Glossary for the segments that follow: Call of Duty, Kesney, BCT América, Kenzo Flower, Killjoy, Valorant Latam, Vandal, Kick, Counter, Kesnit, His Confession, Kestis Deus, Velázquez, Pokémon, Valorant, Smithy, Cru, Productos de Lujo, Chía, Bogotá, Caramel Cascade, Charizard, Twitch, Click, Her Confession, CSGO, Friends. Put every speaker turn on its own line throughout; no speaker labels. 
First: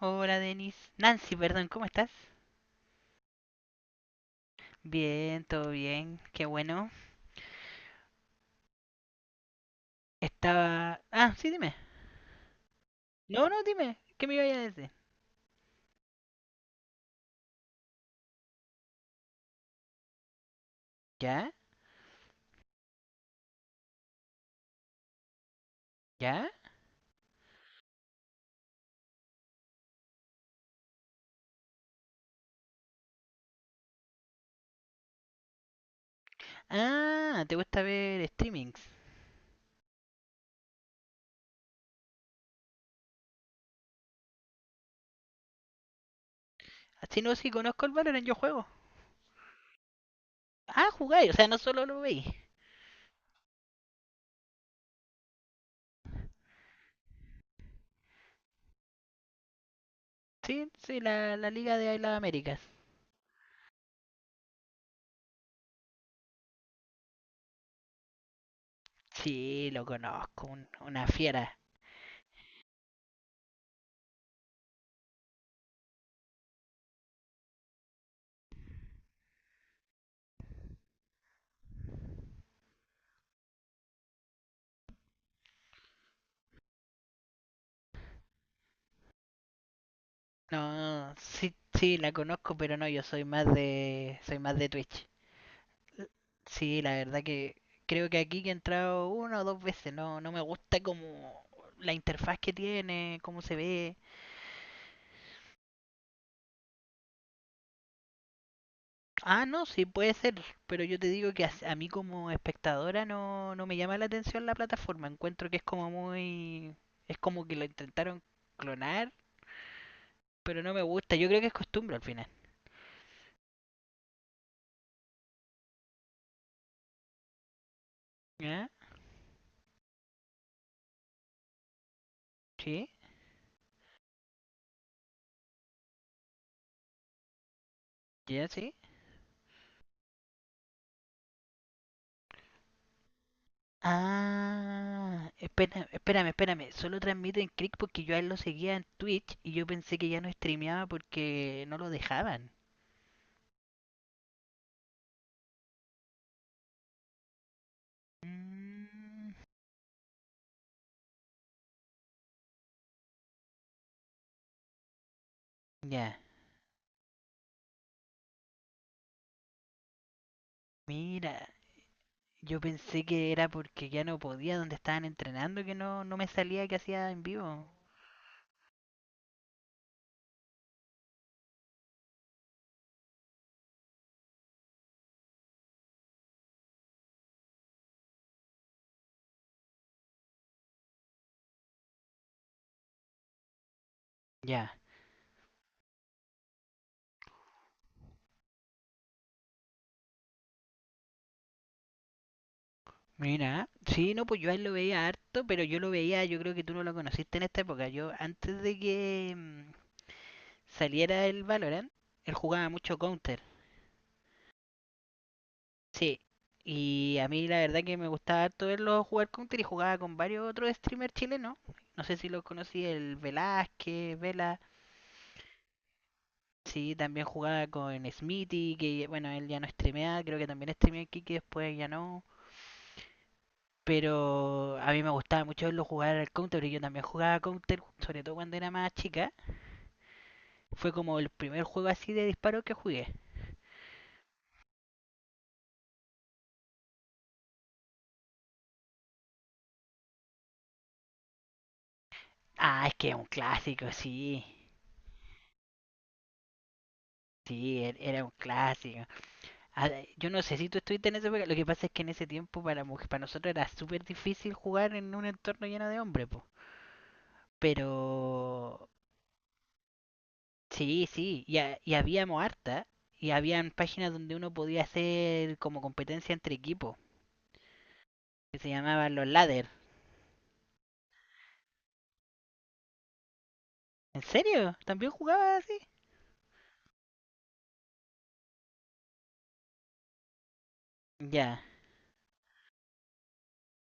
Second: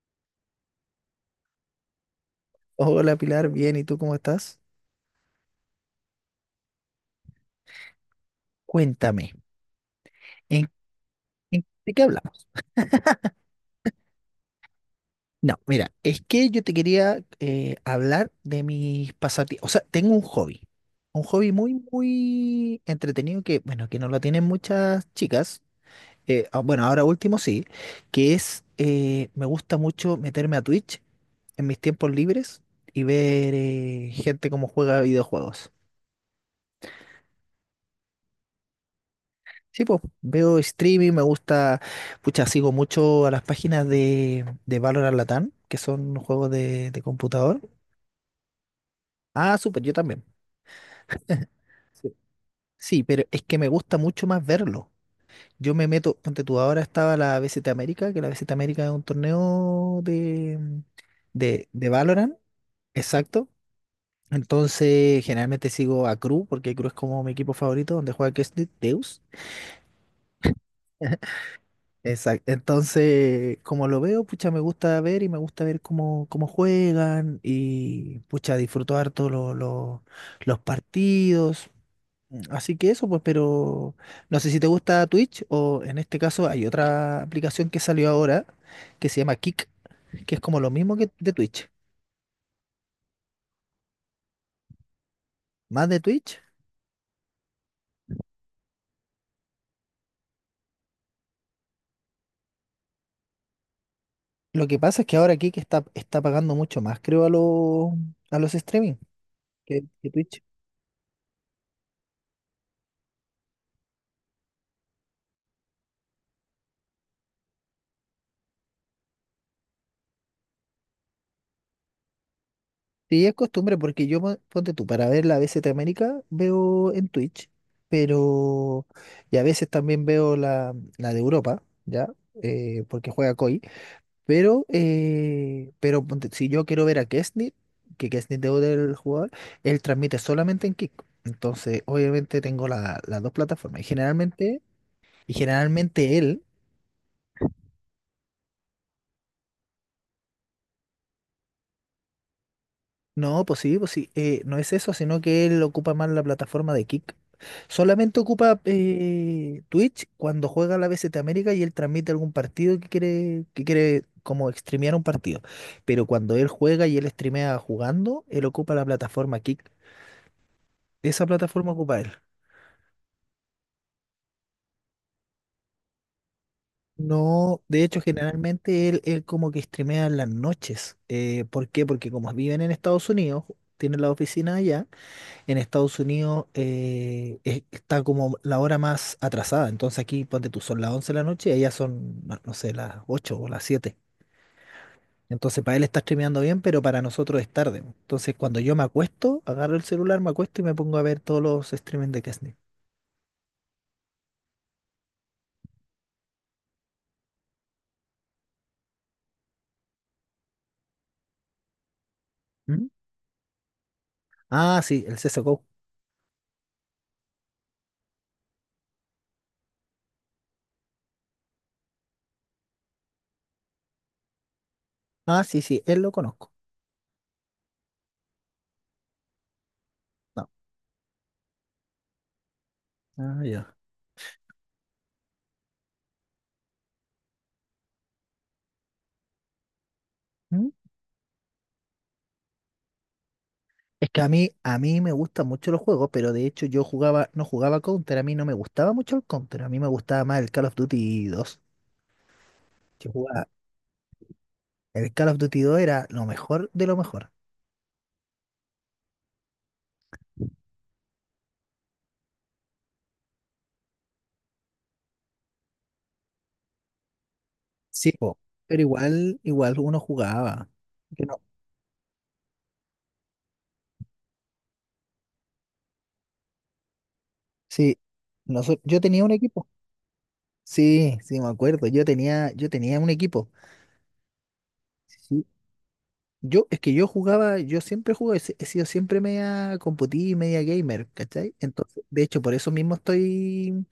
Hola Denis. Nancy, perdón, ¿cómo estás?
Hola Pilar, bien, ¿y tú cómo estás?
Bien, todo bien, qué bueno.
Cuéntame, ¿en,
Estaba... Ah, sí, dime.
de qué hablamos?
No, no, dime. ¿Qué me iba a decir?
No, mira, es que yo te quería hablar de mis pasatiempos. O sea, tengo un
¿Ya?
hobby muy, muy entretenido que, bueno, que no lo tienen muchas chicas.
¿Ya?
Bueno, ahora último sí, me gusta mucho meterme a Twitch en mis tiempos libres y ver gente cómo juega videojuegos.
Ah, ¿te gusta ver streamings?
Sí, pues veo streaming, me gusta, pucha, sigo mucho a las páginas de Valorant Latam, que son juegos de
Así no, sí
computador.
conozco el Valorant, yo juego.
Ah, súper, yo también.
Ah, jugáis, o sea, no solo lo
Sí.
veis.
Sí, pero es que me gusta mucho más verlo. Yo me meto, ponte tú, ahora estaba la BCT América, que la BCT América es un torneo de,
Sí, sí, la
de,
Liga
de
de las
Valorant,
Américas.
exacto. Entonces, generalmente sigo a Cru, porque Cru es como mi equipo favorito, donde juega Kestis Deus.
Sí, lo conozco, una fiera.
Exacto. Entonces, como lo veo, pucha, me gusta ver y me gusta ver cómo juegan y pucha, disfruto harto los partidos. Así que eso, pues, pero no sé si te gusta Twitch o en este caso hay otra aplicación que salió ahora que se llama Kick, que es como lo mismo que
No,
de
sí,
Twitch,
sí, la conozco, pero no, yo soy más de... Soy más de Twitch.
más de Twitch.
Sí, la verdad que creo que aquí que he entrado una o dos veces, no, no me gusta como la interfaz que tiene, cómo se ve.
Lo que pasa es que ahora Kick está pagando mucho más, creo, a los streaming
Ah, no,
que
sí,
que
puede ser,
Twitch.
pero yo te digo que a mí como espectadora no, no me llama la atención la plataforma, encuentro que es como muy... es como que lo intentaron clonar, pero no me gusta, yo creo que es costumbre al final.
Sí, es costumbre, porque yo, ponte tú, para ver la B BCT América veo en Twitch,
¿Ya?
pero y a veces también veo la de Europa, ¿ya?
¿Sí?
Porque juega COI, pero si yo quiero ver a Kesnit, que Kesnit
¿Ya?
es
¿Sí?
del jugador, él transmite solamente en Kick. Entonces, obviamente tengo las dos plataformas y generalmente,
Ah, espérame, espérame,
él.
espérame. Solo transmite en Click porque yo a él lo seguía en Twitch y yo pensé que ya no streameaba porque no lo dejaban.
No, pues sí, pues sí. No es eso, sino que él ocupa más la plataforma de Kick. Solamente ocupa
Mm,
Twitch cuando juega la BCT América y él transmite algún partido que quiere, como streamear un partido. Pero
ya,
cuando él juega y él streamea jugando, él ocupa la plataforma Kick. Esa
mira.
plataforma ocupa él.
Yo pensé que era porque ya no podía, donde estaban entrenando, que no, no me salía que hacía en
No,
vivo.
de hecho, generalmente él como que streamea en las noches. ¿Por qué? Porque como viven en Estados Unidos, tienen la oficina allá en Estados Unidos está como la hora más atrasada. Entonces aquí, ponte tú, son las 11 de la noche y allá son, no sé, las 8 o las 7.
Ya,
Entonces para él está streameando bien, pero para nosotros es tarde. Entonces cuando yo me acuesto, agarro el celular, me acuesto y me pongo a ver todos los streamings de Kesney.
mira. Sí, no, pues yo a él lo veía harto, pero yo lo veía, yo creo que tú no lo conociste en esta época. Yo antes de que saliera el Valorant, él jugaba
¿Mm?
mucho Counter.
Ah, sí, el CSGO.
Sí, y a mí la verdad que me gustaba harto verlo jugar Counter, y jugaba con varios otros streamers chilenos. No sé si los conocí, el Velázquez, Vela.
Ah, sí, sí, él lo conozco.
Sí, también jugaba con Smithy, que bueno, él ya no streamea, creo que
No.
también streameó aquí, que después ya no.
Ah, ya.
Pero a mí me gustaba mucho verlo jugar al Counter, porque yo también jugaba Counter, sobre todo cuando era más chica.
¿Mm?
Fue como el primer juego así de disparo que jugué.
Es que a mí me gustan mucho los juegos, pero de hecho no jugaba Counter, a mí no me gustaba mucho el Counter, a mí me gustaba más el Call of Duty 2.
Ah, es que
Que
es un
jugaba
clásico, sí.
El Call of Duty 2 era lo mejor de lo mejor.
Sí, era un clásico. Ah, yo no sé si tú estuviste en esa época. Lo que pasa es que en ese tiempo para, para nosotros era súper difícil jugar en un entorno lleno de hombres, po. Pero
Sí, po, pero igual, igual uno jugaba.
sí,
Que no.
sí. Y, habíamos harta. Y habían páginas donde uno podía hacer como competencia entre equipos.
Sí,
Que se
yo
llamaban
tenía
los
un
ladder.
equipo. Sí, sí, me acuerdo. Yo tenía un equipo.
¿En serio? ¿También
Sí.
jugabas así?
Es que yo siempre jugué, he si, he sido siempre media computí, media gamer, ¿cachai?
Ya,
Entonces, de hecho, por eso mismo estoy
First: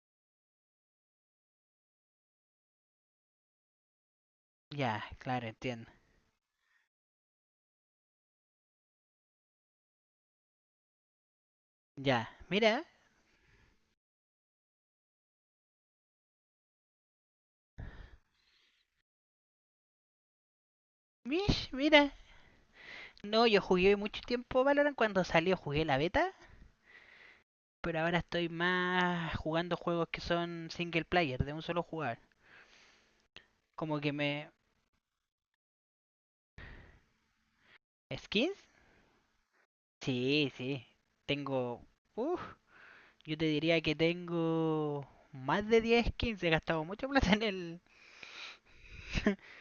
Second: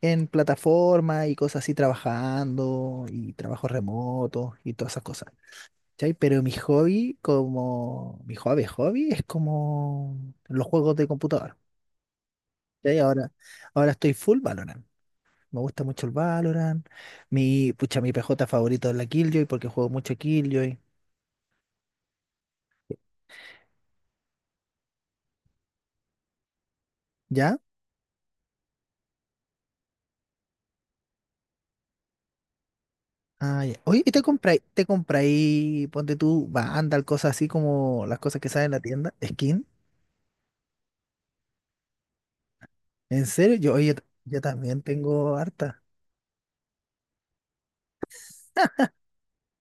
en plataforma y cosas así trabajando y trabajos remotos y todas esas
ya,
cosas.
claro, entiendo.
¿Cachai? Pero mi hobby, como mi hobby, hobby, es como los juegos de computador.
Ya, mira.
¿Cachai? Ahora estoy full Valorant. Me gusta mucho el Valorant. Mi PJ favorito es la Killjoy porque juego mucho Killjoy.
Mish, mira. No, yo jugué mucho tiempo Valorant cuando salió, jugué la beta,
¿Ya?
pero ahora estoy más jugando juegos que son single player, de un solo jugar.
Ah, ya.
Como
Oye,
que
¿y te
me...
compráis, te compráis, ponte tú, Vandal, cosas así como las cosas que salen
¿Skins?
en la tienda? ¿Skin?
Sí, sí. Tengo... Uf,
¿En
yo te
serio?
diría que
Oye, yo también
tengo
tengo
más de
harta.
10 skins. He gastado mucha plata en el...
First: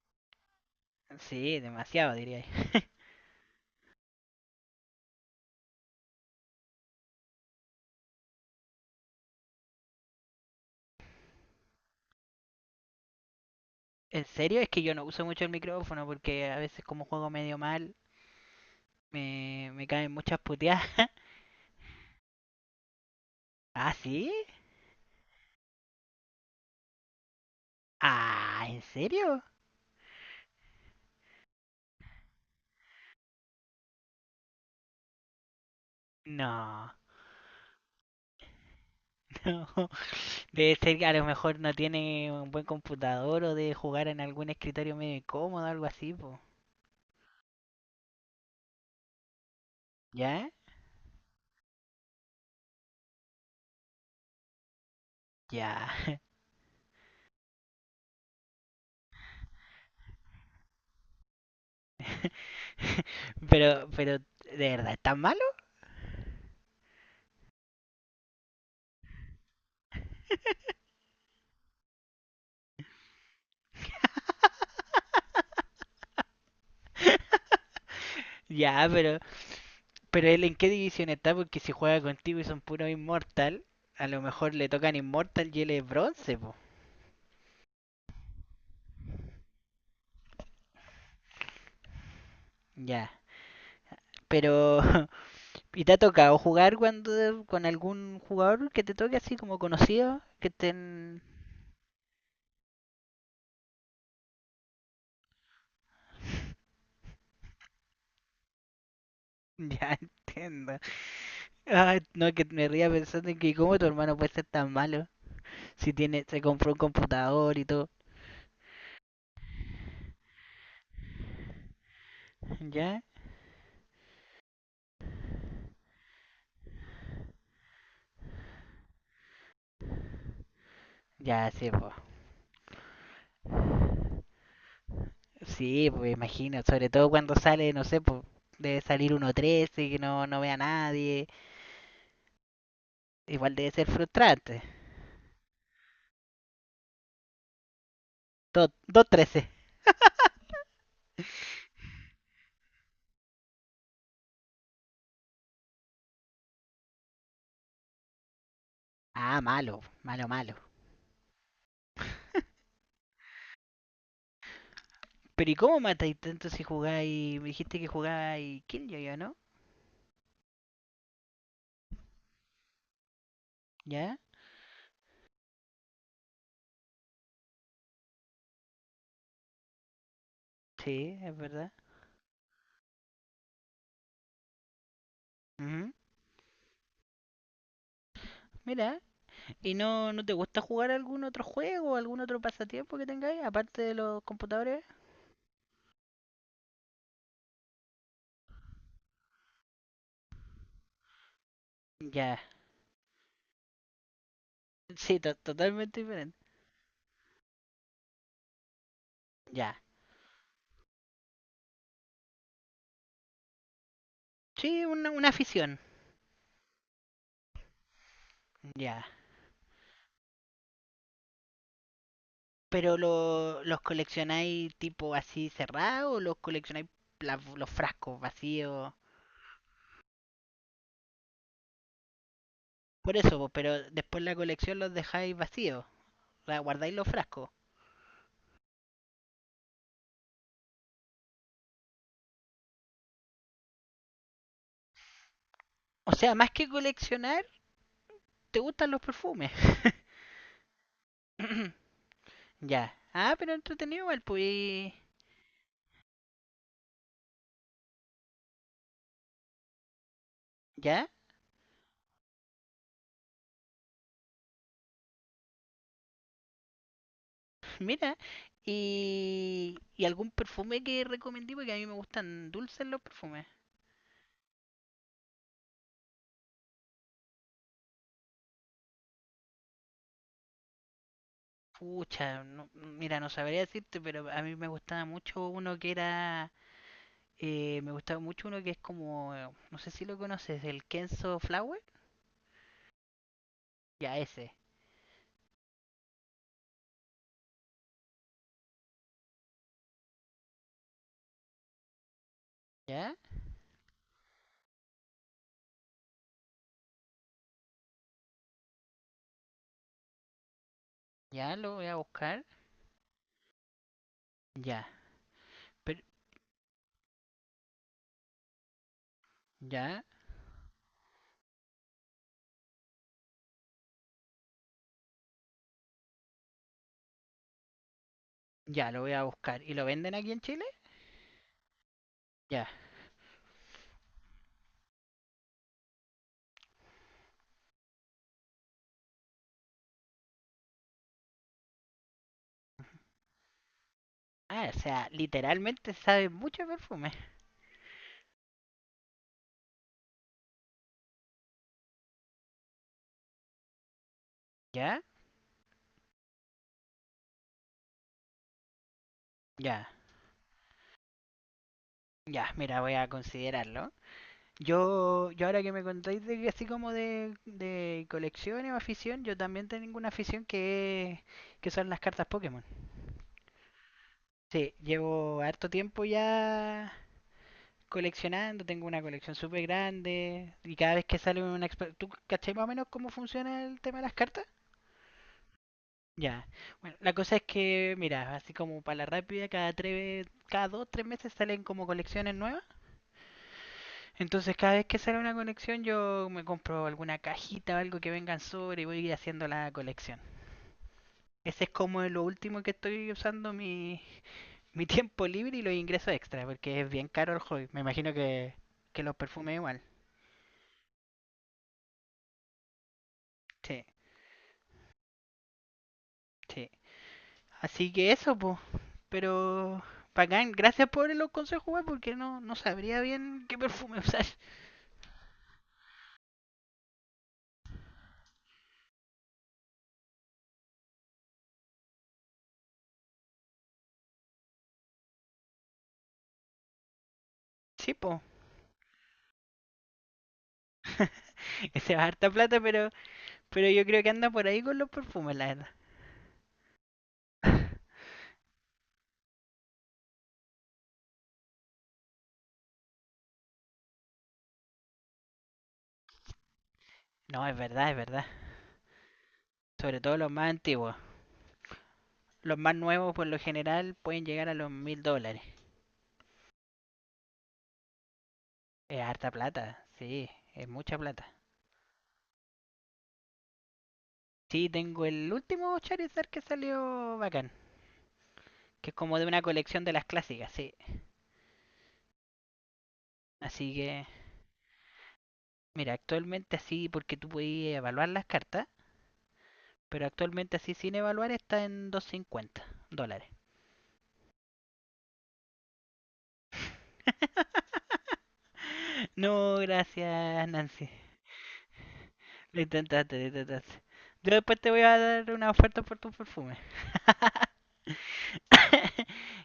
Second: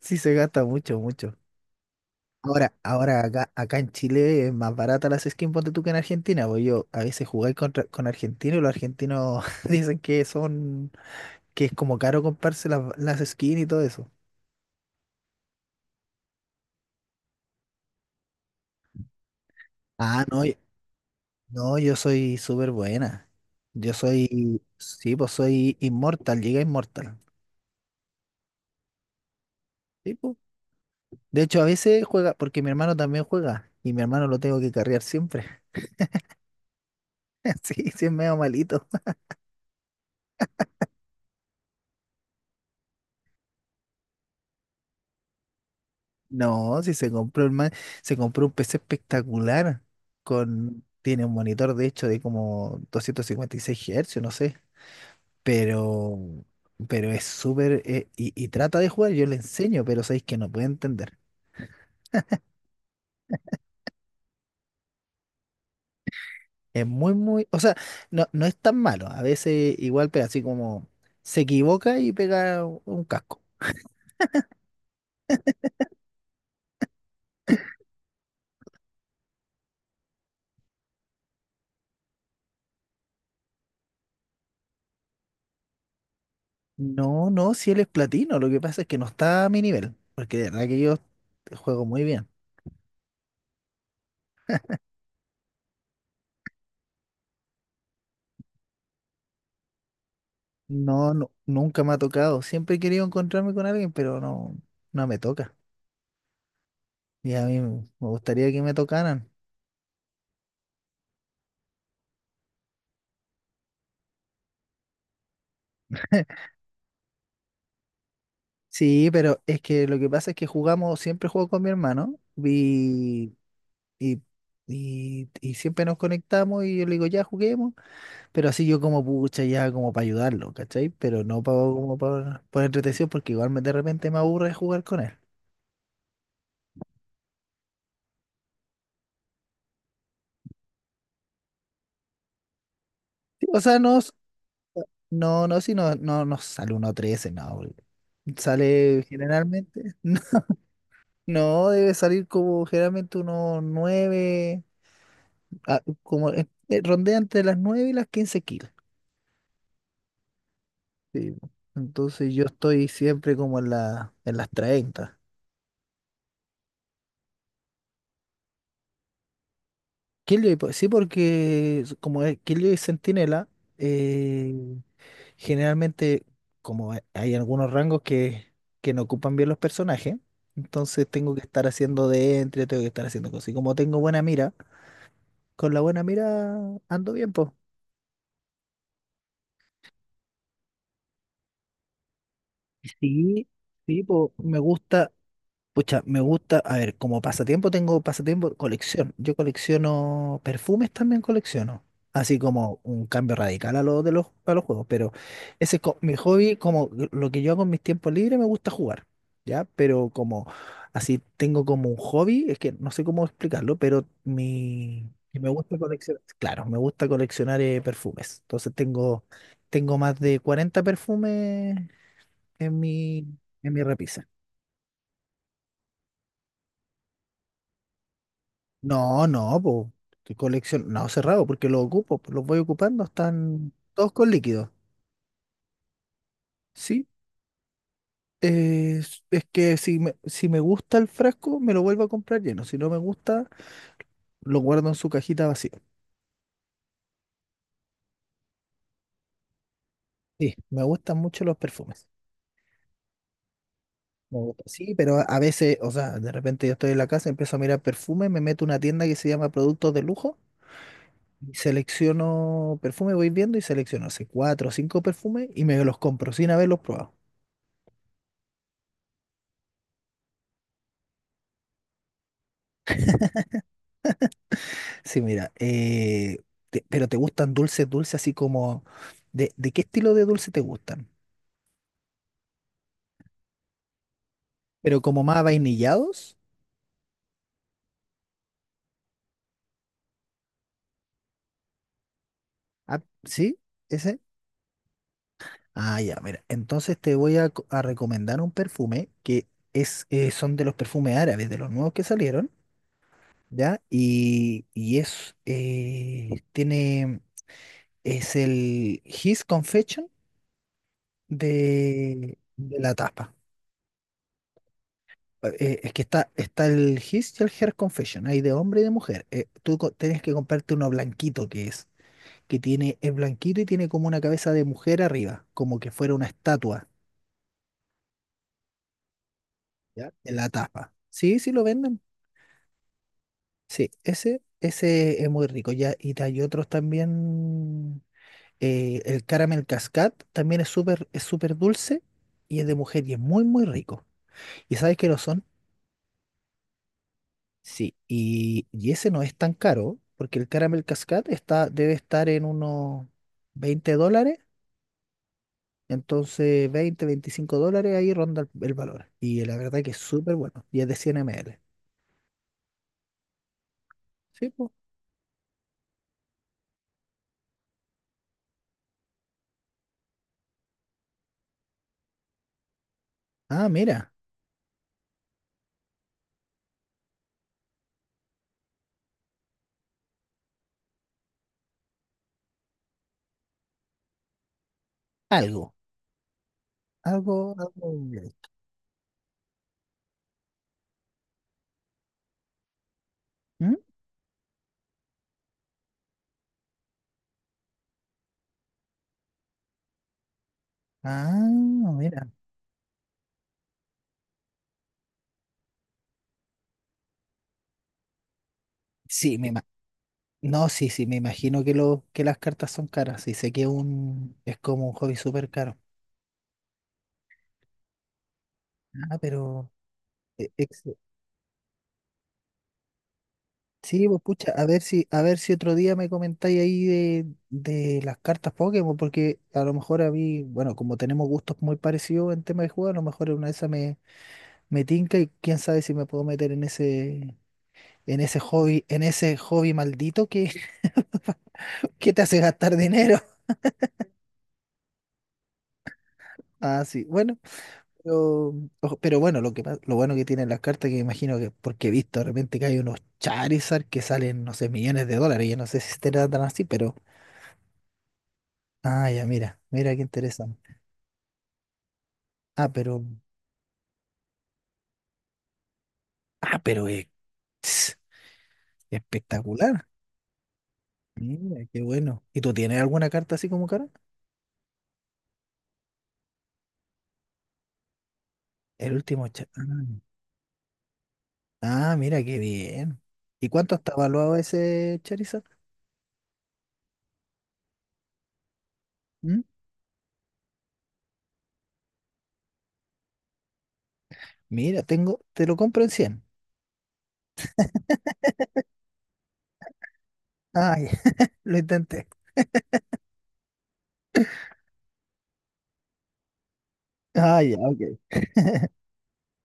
Sí, se gasta mucho, mucho.
sí, demasiado diría.
Ahora, ahora acá en Chile es más barata las skins, ponte tú que en Argentina, porque yo a veces jugué con argentinos y los argentinos dicen que es como caro comprarse las skins y todo eso.
En serio, es que yo no uso mucho el micrófono porque a veces como juego medio mal, me caen
Ah,
muchas
no,
puteadas.
no, yo soy súper buena.
¿Ah, sí?
Sí, pues soy inmortal, llegué a inmortal.
Ah, ¿en serio?
Sí, pues. De hecho, a veces juega, porque mi hermano también juega y mi hermano lo tengo que carrear siempre.
No.
Sí, sí, es medio malito.
Debe ser que a lo mejor no tiene un buen computador, o debe jugar en algún escritorio medio incómodo, algo así, po.
No, si se compró el man, se compró un PC espectacular
¿Ya?
con tiene un monitor de hecho de como 256 Hz, no sé,
Ya.
pero es súper y, trata de jugar, yo le enseño, pero sabéis que no puede entender.
Pero, ¿de verdad es tan malo?
Es muy muy, o sea, no es tan malo, a veces igual pero así como se equivoca y pega un casco.
Ya, pero él en qué división está, porque si juega contigo y son puro inmortal, a lo mejor le tocan inmortal y él es bronce, po.
No, no, si él es platino, lo que pasa es que no está a mi nivel, porque de verdad que yo juego muy bien.
Ya. Pero, ¿y te ha tocado jugar cuando con algún jugador que te toque así como conocido? Que
No,
estén.
no, nunca me ha tocado. Siempre he querido encontrarme con alguien, pero no, no me toca. Y a mí me gustaría que me tocaran.
Ya entiendo. Ay, no, que me ría pensando en que cómo tu hermano puede ser tan malo si tiene, se compró un computador y todo.
Sí, pero es que lo que pasa es que jugamos, siempre juego con mi hermano
¿Ya?
y, y siempre nos conectamos y yo le digo, ya juguemos, pero así yo como pucha, ya como para ayudarlo, ¿cachai? Pero no
Ya, sí, pues.
como para por entretención porque igual de repente me aburre jugar con él.
Sí, pues imagino, sobre todo cuando sale, no sé, pues debe salir 1-13 que no, no ve a nadie.
Sí,
Igual
o
debe
sea,
ser
no,
frustrante.
no, no, si no, no, no sale uno 13 no. Porque
Dos
sale
trece
generalmente. No, debe salir como generalmente unos 9 ah, como rondea entre las 9 y las 15 kilos.
Ah, malo, malo, malo.
Sí, po. Entonces yo estoy siempre como en, en las 30.
Pero ¿y cómo matáis tanto si jugáis? Me dijiste que jugáis Killjoy, yo, ¿no?
Killjoy, pues, sí, porque como es Killjoy y Centinela,
¿Ya?
eh, generalmente como hay algunos rangos que no ocupan bien los personajes, entonces
Sí,
tengo
es
que estar
verdad.
haciendo cosas. Y como tengo buena mira, con la
Ujú.
buena mira ando bien.
Mira, ¿y no, no te gusta jugar algún otro juego, algún otro pasatiempo que tengáis,
Sí,
aparte de
sí,
los
po, me
computadores?
gusta, pucha, me gusta, a ver, como pasatiempo tengo pasatiempo, colección. Yo colecciono perfumes también colecciono.
Ya,
Así como un cambio radical a los juegos. Pero
sí,
ese es
totalmente
mi
diferente.
hobby, como lo que yo hago en mis tiempos libres, me gusta jugar. ¿Ya?
Ya,
Pero como así tengo como un hobby, es que no sé cómo explicarlo, pero
sí,
mi
una
y me gusta
afición.
coleccionar, claro, me gusta coleccionar perfumes. Entonces
Ya,
tengo más de 40 perfumes en
pero
mi, en
¿los
mi repisa.
coleccionáis tipo así cerrado o los coleccionáis los frascos vacíos?
No, no, pues, que colección, no, cerrado, porque los ocupo, po, los voy ocupando,
Por eso, po,
están
pero
todos
después
con
la
líquido.
colección los dejáis vacíos. ¿La guardáis
Sí,
los frascos?
es que si me gusta el frasco, me lo vuelvo a comprar lleno. Si no me gusta, lo guardo en su cajita vacía.
O sea, más que coleccionar, te gustan los perfumes.
Sí, me gustan mucho los perfumes.
Ya. Ah, pero entretenido igual,
Me gusta,
pues.
sí, pero a veces, o sea, de repente yo estoy en la casa, empiezo a mirar perfume, me meto a una tienda que se llama Productos de Lujo,
Ya,
y selecciono perfume, voy viendo y selecciono hace cuatro o cinco perfumes y me los compro sin haberlos probado.
mira. Y, ¿y algún perfume que recomendí?, porque a mí me gustan dulces los perfumes.
Sí, mira, pero ¿te gustan dulces, dulces así como... ¿de qué estilo de dulce te gustan?
Pucha, mira, no sabría decirte, pero a mí me
¿Pero
gustaba
como más
mucho uno que
vainillados?
era. Me gustaba mucho uno que es como. No sé si lo conoces, el Kenzo Flower.
Ah, ¿sí?
Ya,
¿Ese?
ese.
Ah, ya, mira. Entonces te voy a recomendar un perfume que son de los perfumes árabes, de los nuevos que salieron,
Ya,
¿ya? Y es el His Confession
ya lo voy a
de,
buscar.
de la tapa.
Ya,
Es
pero.
que está el His y el Her Confession, hay de hombre y de mujer. Tú
Ya,
tienes que comprarte uno blanquito que es, que tiene, es blanquito y tiene como una cabeza de mujer arriba, como que fuera una estatua
ya, lo voy a buscar. ¿Y lo
¿ya?
venden aquí
En
en
la
Chile?
tapa. Sí, sí lo venden.
Ya.
Sí, ese es muy rico. Ya, y hay otros también. El Caramel Cascade también es súper dulce y es de mujer y es muy, muy rico.
Ah,
¿Y
o
sabes
sea,
que no son?
literalmente sabe mucho a perfume.
Sí, y ese no es tan caro, porque el Caramel Cascade debe estar en unos 20 dólares,
Ya,
entonces 20 25 dólares ahí ronda el valor. Y la verdad
ya,
que es súper bueno, y es de 100 ml.
ya. Mira, voy a considerarlo.
Sí, pues.
Yo ahora que me contáis de que así como de colecciones o afición, yo también tengo una afición que, que son las cartas Pokémon.
Ah, mira,
Sí, llevo harto tiempo ya coleccionando, tengo una colección súper grande y cada vez que sale una... ¿Tú cachai más o menos cómo funciona el tema de las cartas?
algo,
Ya. Bueno, la cosa es
algo,
que,
algo.
mira, así como para la rápida, cada tres, cada dos, tres meses salen como colecciones nuevas.
¿Mm?
Entonces, cada vez que sale una colección, yo me compro alguna cajita o algo que vengan sobre, y voy a ir haciendo la colección.
Ah,
Ese es como lo
mira.
último que estoy usando mi, mi tiempo libre y los ingresos extra, porque es bien caro el hobby. Me imagino que, los
Sí,
perfumes igual.
no, sí, sí, me imagino que las cartas son caras, y sé que
Sí,
es como un hobby súper caro.
sí. Así que eso, pues.
Ah, pero...
Pero, bacán, gracias por los consejos, weón, porque no, no sabría bien qué perfume
Sí, pues
usar.
pucha, a ver si otro día me comentáis ahí de las cartas Pokémon, porque a lo mejor a mí, bueno, como tenemos gustos muy parecidos en tema de juego, a lo mejor en una de esas me tinca y quién sabe si me puedo meter
Sí, po.
en ese hobby maldito que
Se va
que te
harta
hace
plata,
gastar dinero.
pero yo creo que anda por ahí con los perfumes, la verdad.
Ah, sí, bueno, pero, ojo, pero bueno, lo bueno que tienen las cartas, que imagino que, porque he visto de repente que hay unos Charizard que salen, no sé, millones de dólares, yo no sé si estarán tan así, pero
No, es verdad, es verdad.
Ah, ya, mira, mira
Sobre
qué
todo los más
interesante.
antiguos. Los
Ah,
más
pero,
nuevos, por lo general, pueden llegar a los $1000.
ah, pero es
Es harta plata,
espectacular.
sí, es mucha plata.
Mira, qué bueno. ¿Y tú tienes alguna carta así como cara?
Sí, tengo el último Charizard que salió bacán, que es
El
como de
último
una
ah,
colección de las clásicas, sí.
ah, mira, qué bien. ¿Y
Así
cuánto está
que,
evaluado ese Charizard?
mira, actualmente así, porque tú puedes evaluar las cartas,
¿Mm?
pero actualmente así sin evaluar está en $250.
Mira, te lo compro en 100.
No, gracias,
Ah,
Nancy.
ya, lo intenté.
Lo intentaste, lo intentaste. Yo después te voy a dar una oferta por tu perfume.
Ah, ya, ok.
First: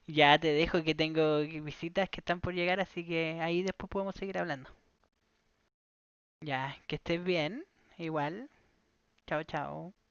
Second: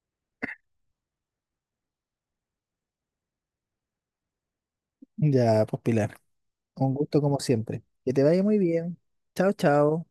Ya te dejo que tengo visitas que están por llegar, así que ahí después podemos seguir hablando.
Ya, pues Pilar,
Ya,
un
que
gusto
estés
como
bien.
siempre. Que te vaya
Igual.
muy bien.
Chao,
Chao,
chao.
chao.